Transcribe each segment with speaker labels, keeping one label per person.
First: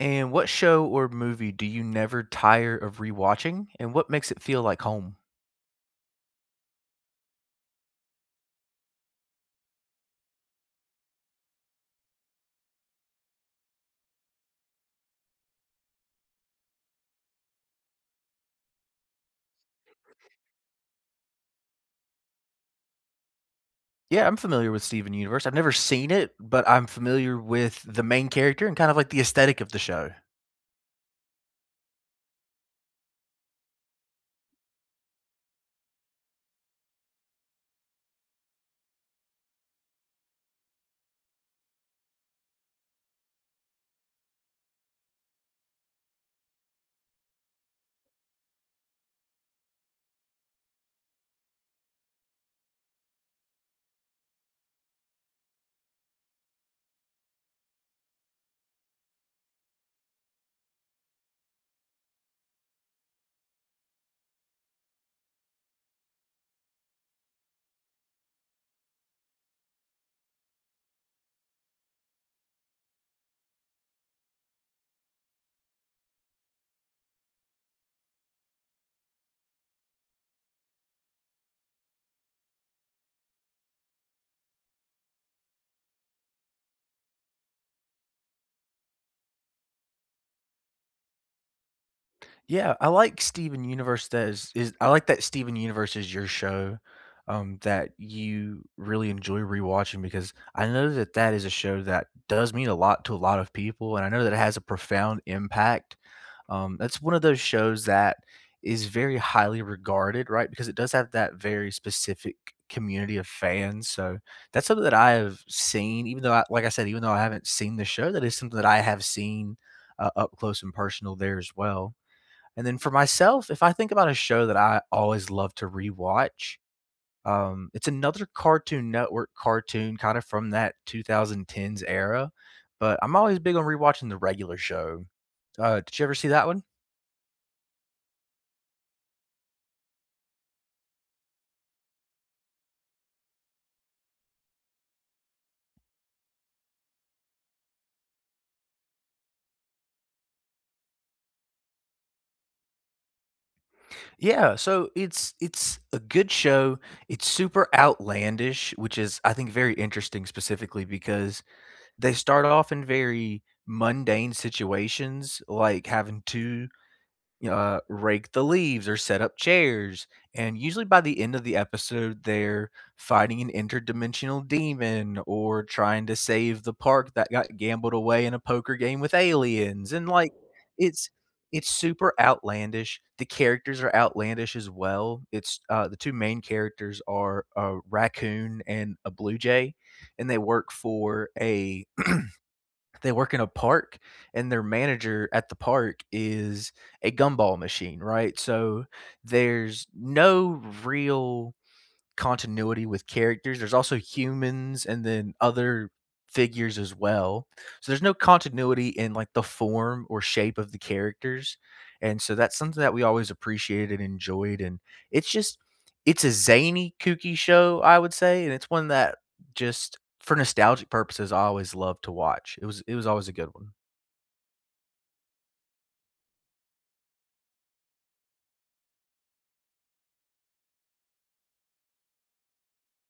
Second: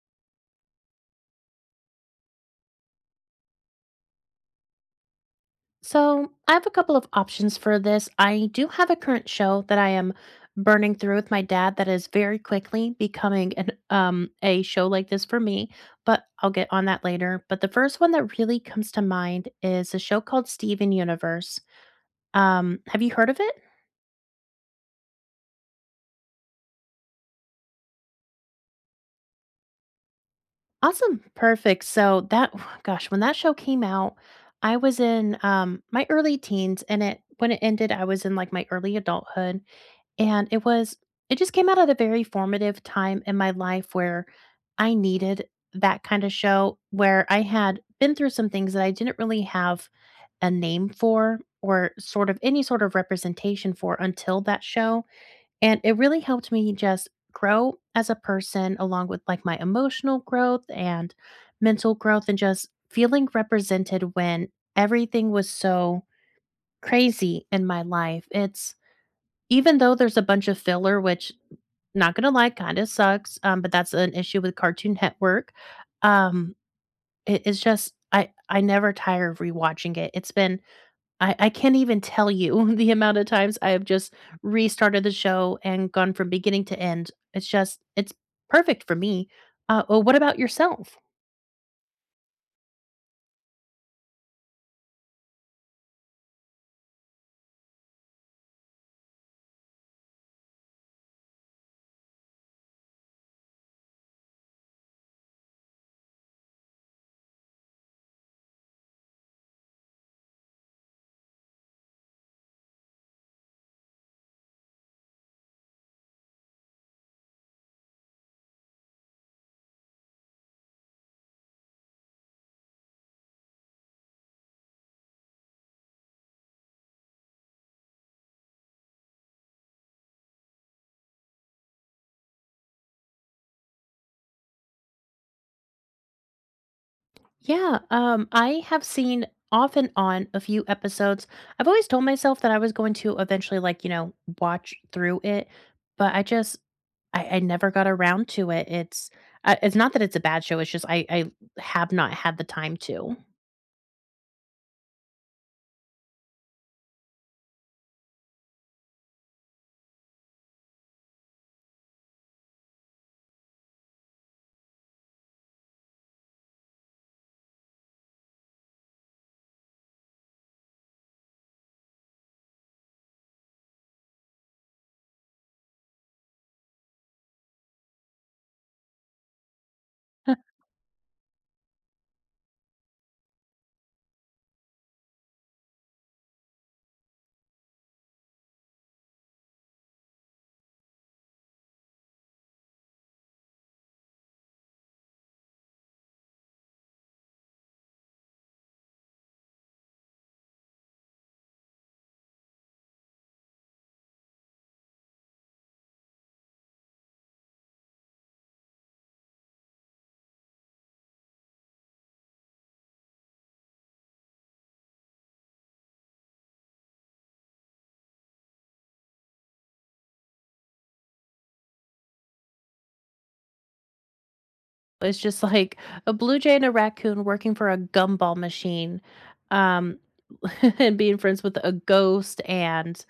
Speaker 1: And what show or movie do you never tire of rewatching, and what makes it feel like home?
Speaker 2: So, I have a couple of options for this. I do have a current show that I am burning through with my dad that is very quickly becoming an a show like this for me, but I'll get on that later. But the first one that really comes to mind is a show called Steven Universe. Have you heard of it?
Speaker 1: Yeah, I'm familiar with Steven Universe. I've never seen it, but I'm familiar with the main character and kind of like the aesthetic of the show.
Speaker 2: Awesome. Perfect. So that gosh, when that show came out, I was in my early teens and it when it ended, I was in like my early adulthood. And it just came out at a very formative time in my life where I needed that kind of show where I had been through some things that I didn't really have a name for or sort of any sort of representation for until that show. And it really helped me just grow as a person along with like my emotional growth and mental growth and just feeling represented when everything was so crazy in my life. It's even though there's a bunch of filler, which not gonna lie, kinda sucks, but that's an issue with Cartoon Network. Um, it's just I never tire of rewatching it. It's been I can't even tell you the amount of times I have just restarted the show and gone from beginning to end. It's perfect for me. Oh, what about yourself?
Speaker 1: Yeah, I like Steven Universe. That is I like that Steven Universe is your show, that you really enjoy rewatching because I know that that is a show that does mean a lot to a lot of people, and I know that it has a profound impact. That's one of those shows that is very highly regarded, right? Because it does have that very specific community of fans. So that's something that I have seen, even though, I, like I said, even though I haven't seen the show, that is something that I have seen up close and personal there as well. And then for myself, if I think about a show that I always love to rewatch, it's another Cartoon Network cartoon, kind of from that 2010s era. But I'm always big on rewatching the regular show. Did you ever see that one?
Speaker 2: Yeah, I have seen off and on a few episodes. I've always told myself that I was going to eventually, like, watch through it, but I never got around to it. It's it's not that it's a bad show. It's just I have not had the time to.
Speaker 1: Yeah, so it's a good show. It's super outlandish, which is I think very interesting specifically because they start off in very mundane situations like having two rake the leaves or set up chairs. And usually by the end of the episode, they're fighting an interdimensional demon or trying to save the park that got gambled away in a poker game with aliens. And like, it's it's super outlandish. The characters are outlandish as well. It's the two main characters are a raccoon and a blue jay, and they work in a park and their manager at the park is a gumball machine, right? So there's no real continuity with characters. There's also humans and then other figures as well. So there's no continuity in like the form or shape of the characters. And so that's something that we always appreciated and enjoyed. And it's just, it's a zany, kooky show, I would say. And it's one that just for nostalgic purposes, I always loved to watch. It was always a good one.
Speaker 2: It's just like a blue jay and a raccoon working for a gumball machine, um, and being friends with a ghost and,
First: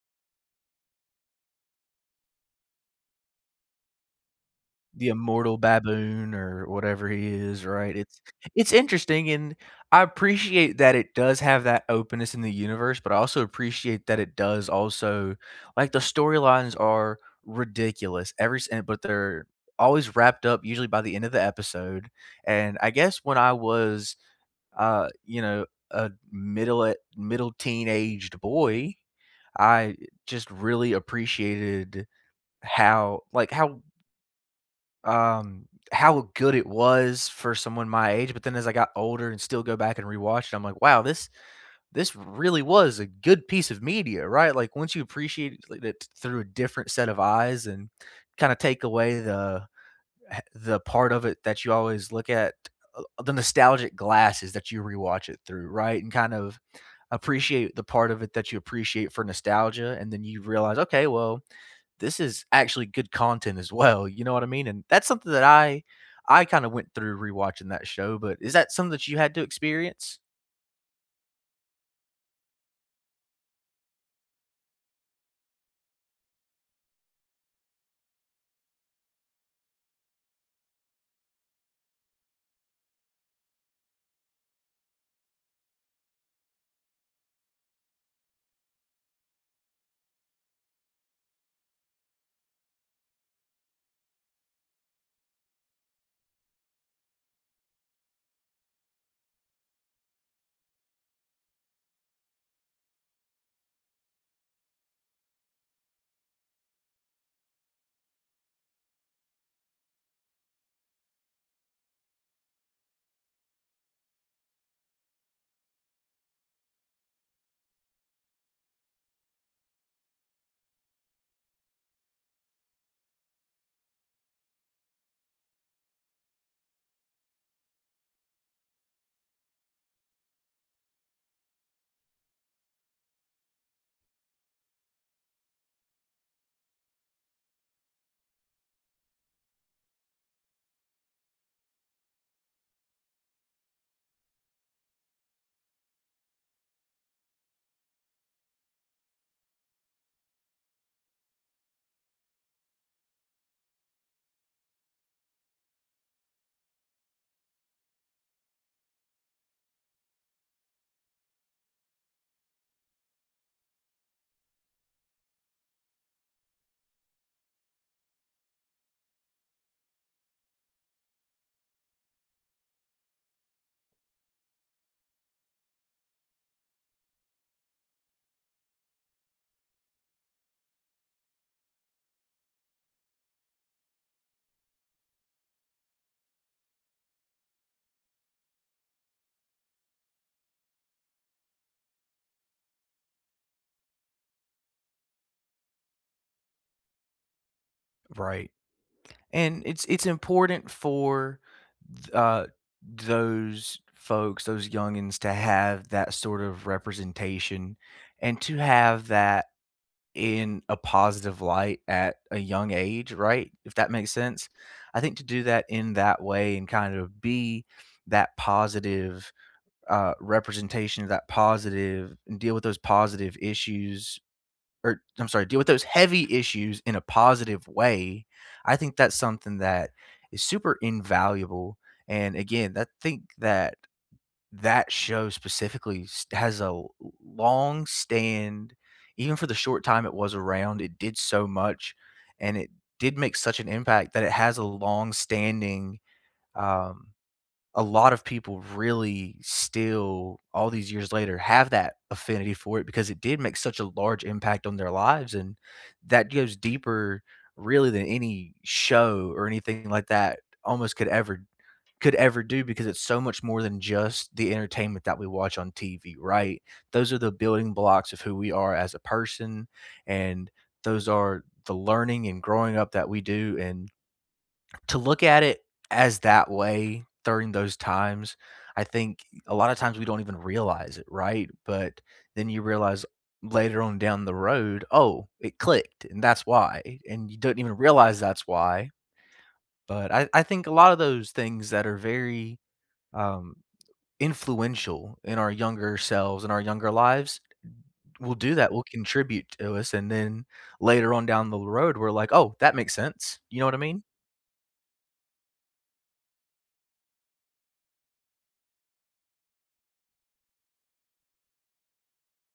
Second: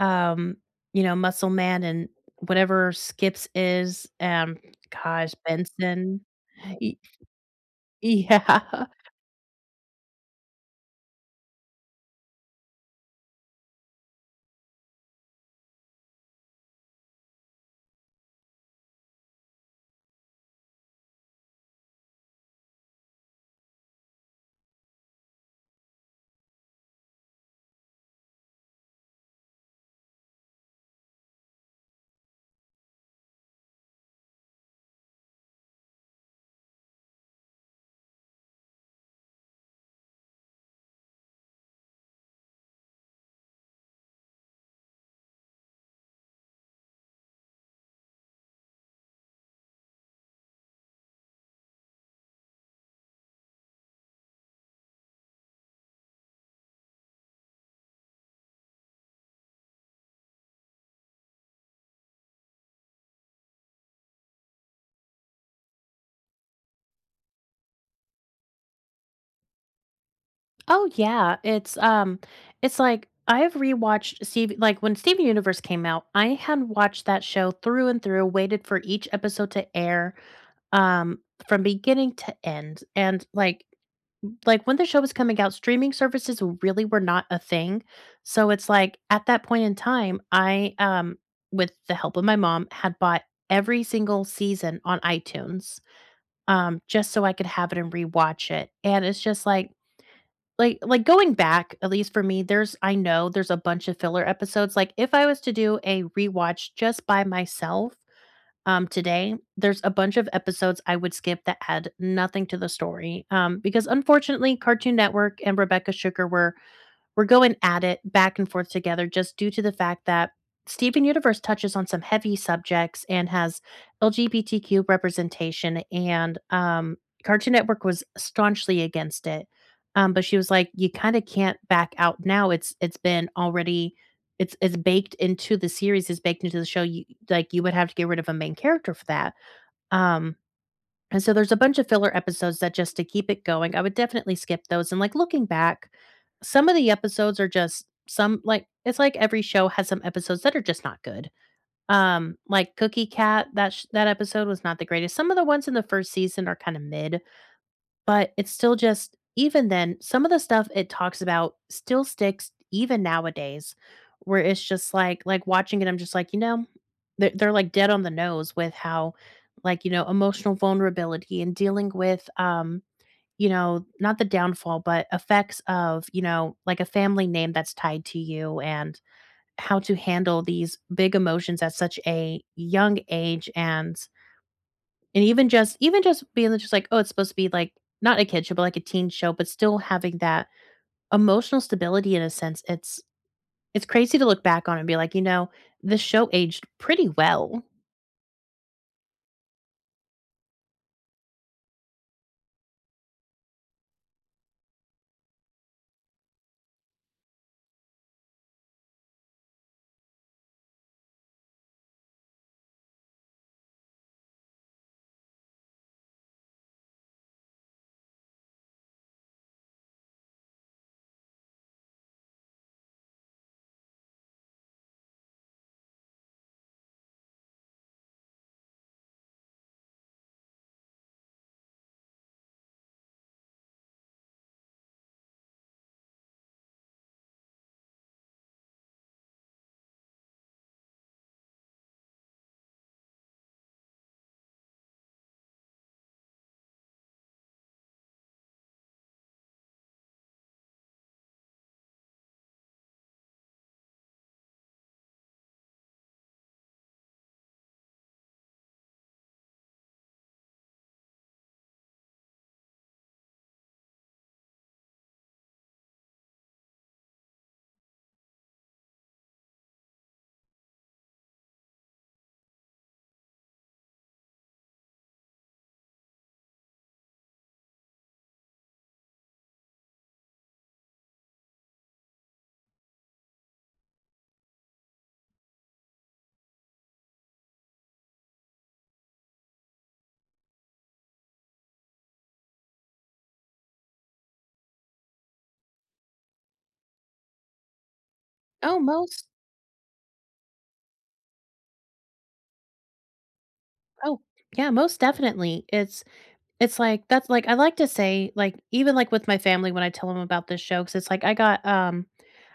Speaker 2: um, Muscle Man and whatever Skips is,
Speaker 1: The
Speaker 2: gosh,
Speaker 1: immortal
Speaker 2: Benson.
Speaker 1: baboon or
Speaker 2: Y
Speaker 1: whatever he is, right? It's
Speaker 2: yeah.
Speaker 1: interesting, and I appreciate that it does have that openness in the universe, but I also appreciate that it does also like, the storylines are ridiculous every s and but they're always wrapped up usually by the end of the episode, and I guess when I was, you know, a middle teenaged boy, I just really appreciated how like, how, how good it was for someone my age, but then as I got older and still go back and rewatch it, I'm like, "Wow, this really was a good piece of media," right? Like, once you appreciate it like through a different set of eyes and kinda take away the part of it that you always look at, the nostalgic glasses that you rewatch it through, right? And kind of appreciate the part of it that you appreciate for nostalgia, and then you realize, "Okay, well, this is actually good content as well, you know what I mean? And that's something that I kinda went through rewatching that show, but is that something that you had to experience?
Speaker 2: Oh yeah, it's like I've rewatched Steve like when Steven Universe came out, I had watched that show through and through, waited for each episode to air um from beginning to end. And like when the show was coming out, streaming services really were not a thing. So it's like at that point in time, I with the help of my mom had bought every single season on iTunes just so I could have it and rewatch it. And it's just like going back, at least for me, there's I know there's a bunch of filler episodes. Like if I was to do a rewatch just by myself today, there's a bunch of episodes I would skip that had nothing to the story. Because unfortunately Cartoon Network and Rebecca Sugar were we're going at it back and forth together just due to the fact that Steven Universe touches on some heavy subjects and has LGBTQ representation, and Cartoon Network was staunchly against it. But she was like, "You kind of can't back out now. It's been already, it's baked into the series, it's baked into the show. You like you would have to get rid of a main character for that." Um, and so there's a bunch of filler episodes that just to keep it going, I would definitely skip those, and, like, looking back, some of the episodes are just some like, it's like every show has some episodes that are just not good. Like Cookie Cat, that episode was not the greatest. Some of the ones in the 1st season are kinda mid, but it's still just even then, some of the stuff it talks about still sticks even nowadays, where it's just like watching it, I'm just like, you know, they're like dead on the nose with how you know, emotional vulnerability and dealing with you know, not the downfall, but effects of, you know, like a family name that's tied to you and how to handle these big emotions at such a young age and even just being just like, "Oh, it's supposed to be like not a kid show, but like a teen show," but still having that emotional stability in a sense, it's crazy to look back on and be like, "You know, this show aged pretty well."
Speaker 1: Right. And it's important for th those folks, those youngins to have that sort of representation and to have that in a positive light at a young age, right? If that makes sense? I think to do that in that way and kind of be that positive, representation of that positive and deal with those positive issues or I'm sorry, deal with those heavy issues in a positive way, I think that's something that is super invaluable. And again, I think that that show specifically has a long stand, even for the short time it was around, it did so much and it did make such an impact that it has a long standing. Um, a lot of people really still, all these years later, have that affinity for it because it did make such a large impact on their lives. And that goes deeper, really, than any show or anything like that almost could ever do because it's so much more than just the entertainment that we watch on TV, right? Those are the building blocks of who we are as a person and those are the learning and growing up that we do and to look at it as that way during those times, I think a lot of times we don't even realize it, right? But then you realize later on down the road, oh, it clicked, and that's why. And you don't even realize that's why. But I think a lot of those things that are very, um, influential in our younger selves and our younger lives will do that,
Speaker 2: Oh,
Speaker 1: will
Speaker 2: most
Speaker 1: contribute to us. And then later on down the road, we're like, oh, that makes sense. You know what I mean?
Speaker 2: oh, yeah, most definitely. It's like that's like I like to say, like, even, like, with my family when I tell them about this show, because it's like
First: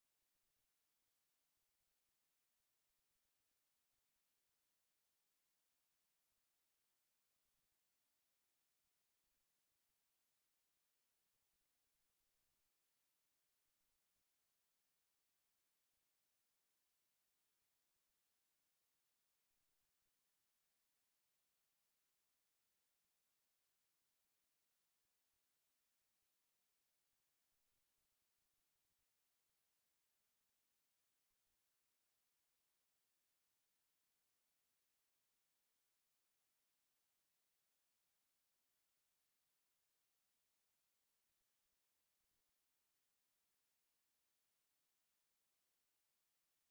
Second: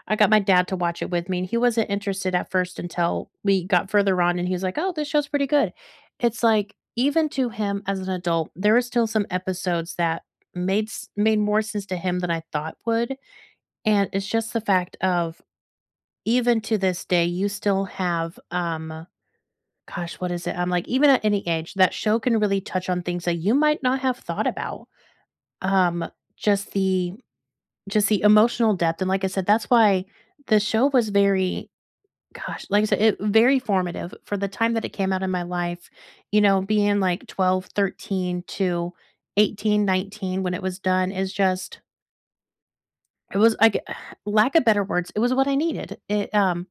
Speaker 2: I got my dad to watch it with me, and he wasn't interested at first until we got further on, and he was like, "Oh, this show's pretty good." It's like, even to him as an adult, there were still some episodes that made more sense to him than I thought would, and it's just the fact of even to this day, you still have, gosh, what is it? I'm like, even at any age, that show can really touch on things that you might not have thought about. Um, just the just the emotional depth, and like I said, that's why the show was very gosh, like I said, it very formative for the time that it came out in my life, you know, being like 12, 13 to 18, 19 when it was done is just it was like lack of better words, it was what I needed.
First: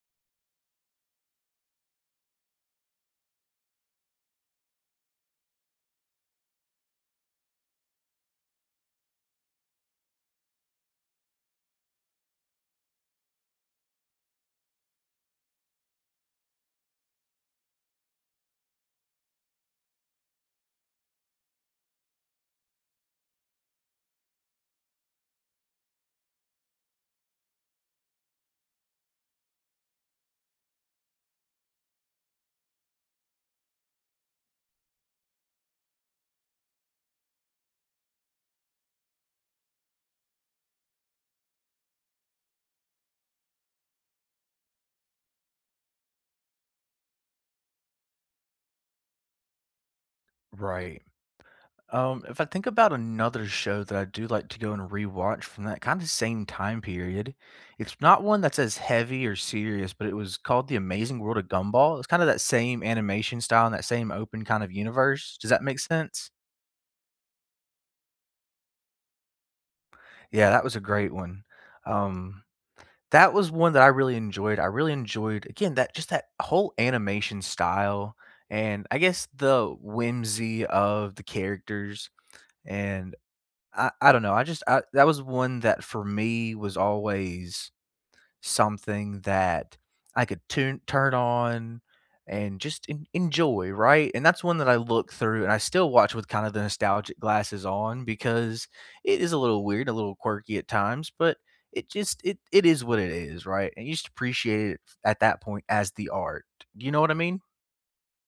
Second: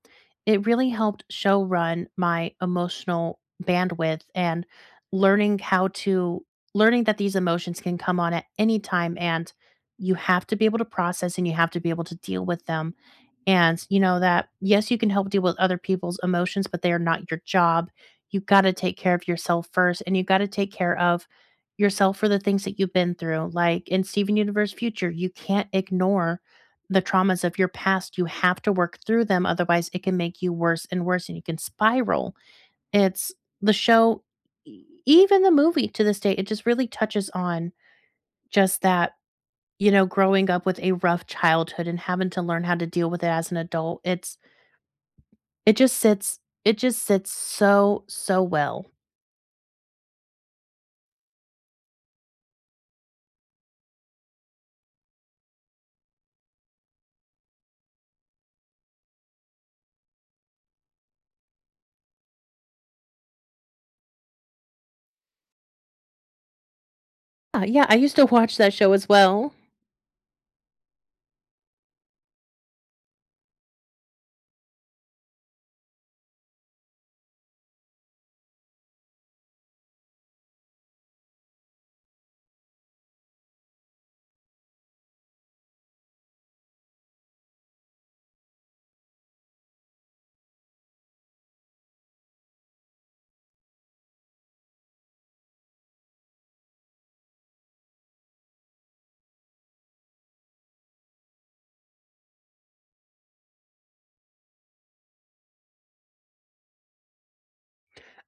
Speaker 2: It really helped show run my emotional bandwidth and learning how to learning that these emotions can come on at any time and you have to be able to process and you have to be able to deal with them and you know that, yes, you can help deal with other people's emotions, but they are not your job. You got to take care of yourself first, and you got to take care of yourself for the things that you've been through. Like in Steven Universe Future, you can't ignore the traumas of your past. You have to work through them. Otherwise, it can make you worse and worse, and you can spiral. It's the show, even the movie to this day, it just really touches on just that you know, growing up with a rough childhood and having to learn how to deal with it as an adult, it just sits it just sits so, so well.
Speaker 1: Right. If I think about another show that I do like to go and rewatch from that kind of same time period, it's not one that's as heavy or serious, but it was called The Amazing World of Gumball. It's kind of that same animation style and that same open kind of universe. Does that make sense?
Speaker 2: Yeah, I used to watch that show as well.
Speaker 1: Yeah, that was a great one. Um, that was one that I really enjoyed. I really enjoyed again that just that whole animation style and I guess the whimsy of the characters and I don't know, I just I that was one that for me was always something that I could tune turn on and just en enjoy, right? And that's one that I look through and I still watch with kind of the nostalgic glasses on because it is a little weird, a little quirky at times, but it just it is what it is, right? And you just appreciate it at that point as the art. You know what I mean?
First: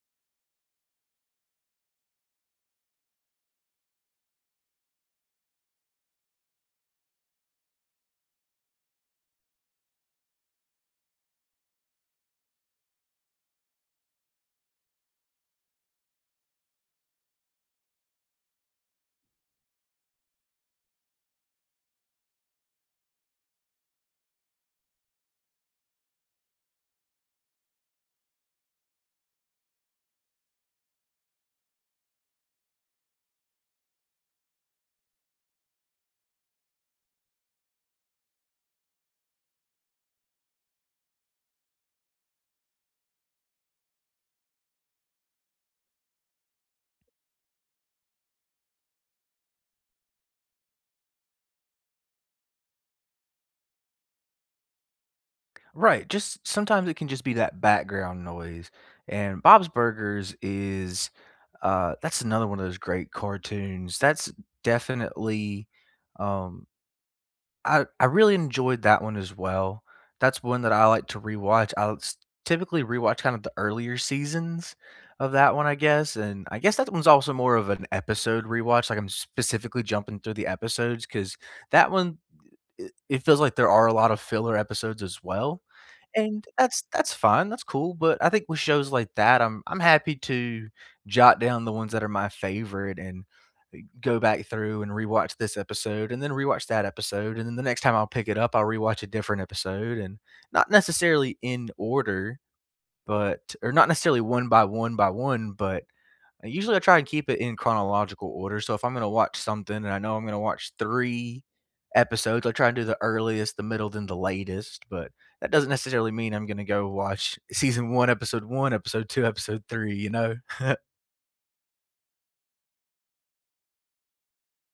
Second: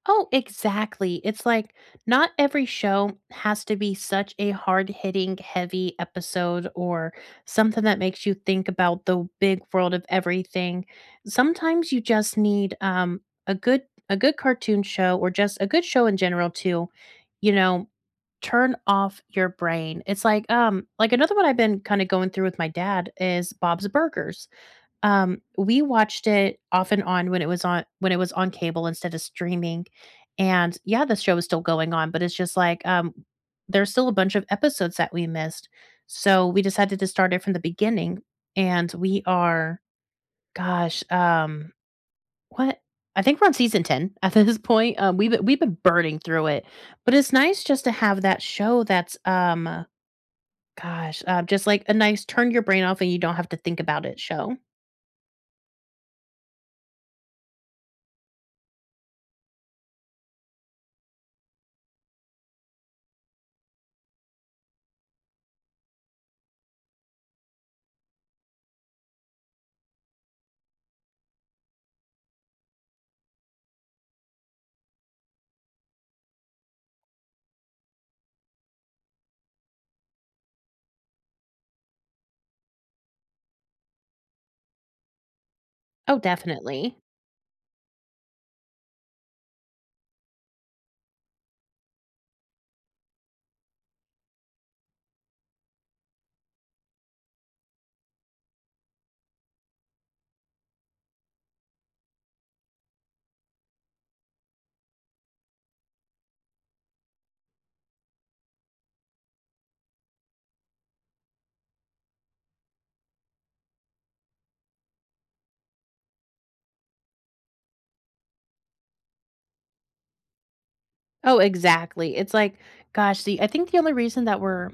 Speaker 2: Oh, exactly. It's like not every show has to be such a hard hitting, heavy episode or something that makes you think about the big world of everything. Sometimes you just need a good cartoon show or just a good show in general to, you know, turn off your brain. It's like another one I've been kind of going through with my dad is Bob's Burgers. We watched it off and on when it was on cable instead of streaming. And yeah, the show is still going on, but it's just like there's still a bunch of episodes that we missed. So we decided to start it from the beginning and we are gosh, what? I think we're on season 10 at this point. We've been burning through it, but it's nice just to have that show that's gosh, just like a nice turn your brain off and you don't have to think about it show.
Speaker 1: Right, just sometimes it can just be that background noise, and Bob's Burgers is, that's another one of those great cartoons. That's definitely, um, I really enjoyed that one as well. That's one that I like to rewatch. Typically rewatch kind of the earlier seasons of that one, I guess, and I guess that one's also more of an episode rewatch. Like I'm specifically jumping through the episodes because that one, it feels like there are a lot of filler episodes as well
Speaker 2: Oh,
Speaker 1: and that's
Speaker 2: definitely.
Speaker 1: that's fine, that's cool, but I think with shows like that, I'm happy to jot down the ones that are my favorite and, go back through and rewatch this episode and then rewatch that episode, and then the next time I'll pick it up, I'll rewatch a different episode and not necessarily in order, but or not necessarily one by one by one, but I usually I try and keep it in chronological order, so if I'm gonna watch something and I know I'm gonna watch 3 episodes, I try and do the earliest, the middle, then the latest, but that doesn't necessarily mean I'm gonna go watch season 1, episode 1, episode 2, episode 3, you know?
Speaker 2: Oh, exactly. It's like, gosh, the I think the only reason that we're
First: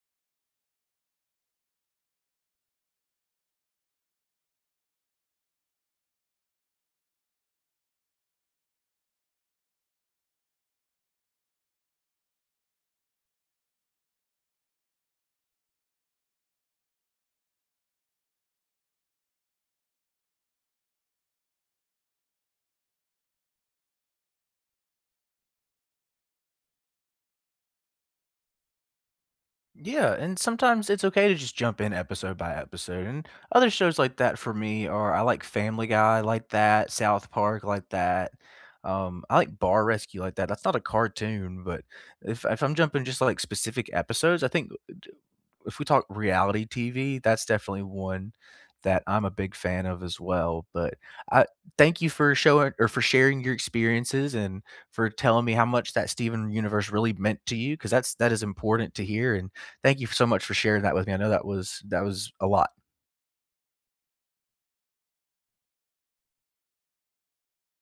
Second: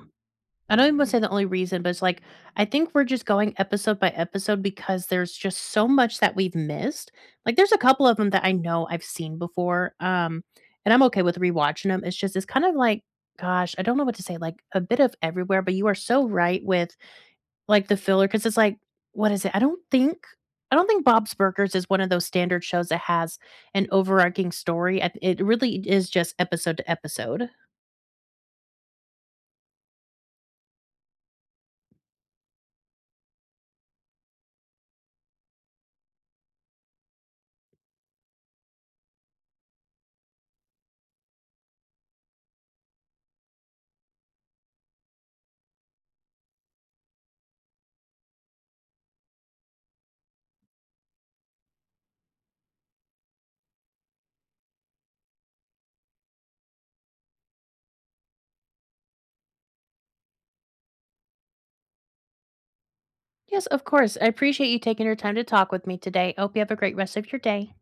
Speaker 2: I don't even wanna say the only reason, but it's like, I think we're just going episode by episode because there's just so much that we've missed. Like, there's a couple of them that I know I've seen before, and I'm okay with rewatching them. It's just it's kind of like, gosh, I don't know what to say, like, a bit of everywhere, but you are so right with the filler, because it's like what is it? I don't think Bob's Burgers is one of those standard shows that has an overarching story, I it really is just episode to episode.
Speaker 1: Yeah, and sometimes it's okay to just jump in episode by episode. And other shows like that for me are I like Family Guy like that, South Park like that. I like Bar Rescue like that. That's not a cartoon, but if I'm jumping just like specific episodes, I think if we talk reality TV, that's definitely one that I'm a big fan of as well. But I thank you for showing or for sharing your experiences and for telling me how much that Steven universe really meant to you because that is important to hear and thank you so much for sharing that with me. I know that was a lot.
Speaker 2: Yes, of course. I appreciate you taking your time to talk with me today. I hope you have a great rest of your day.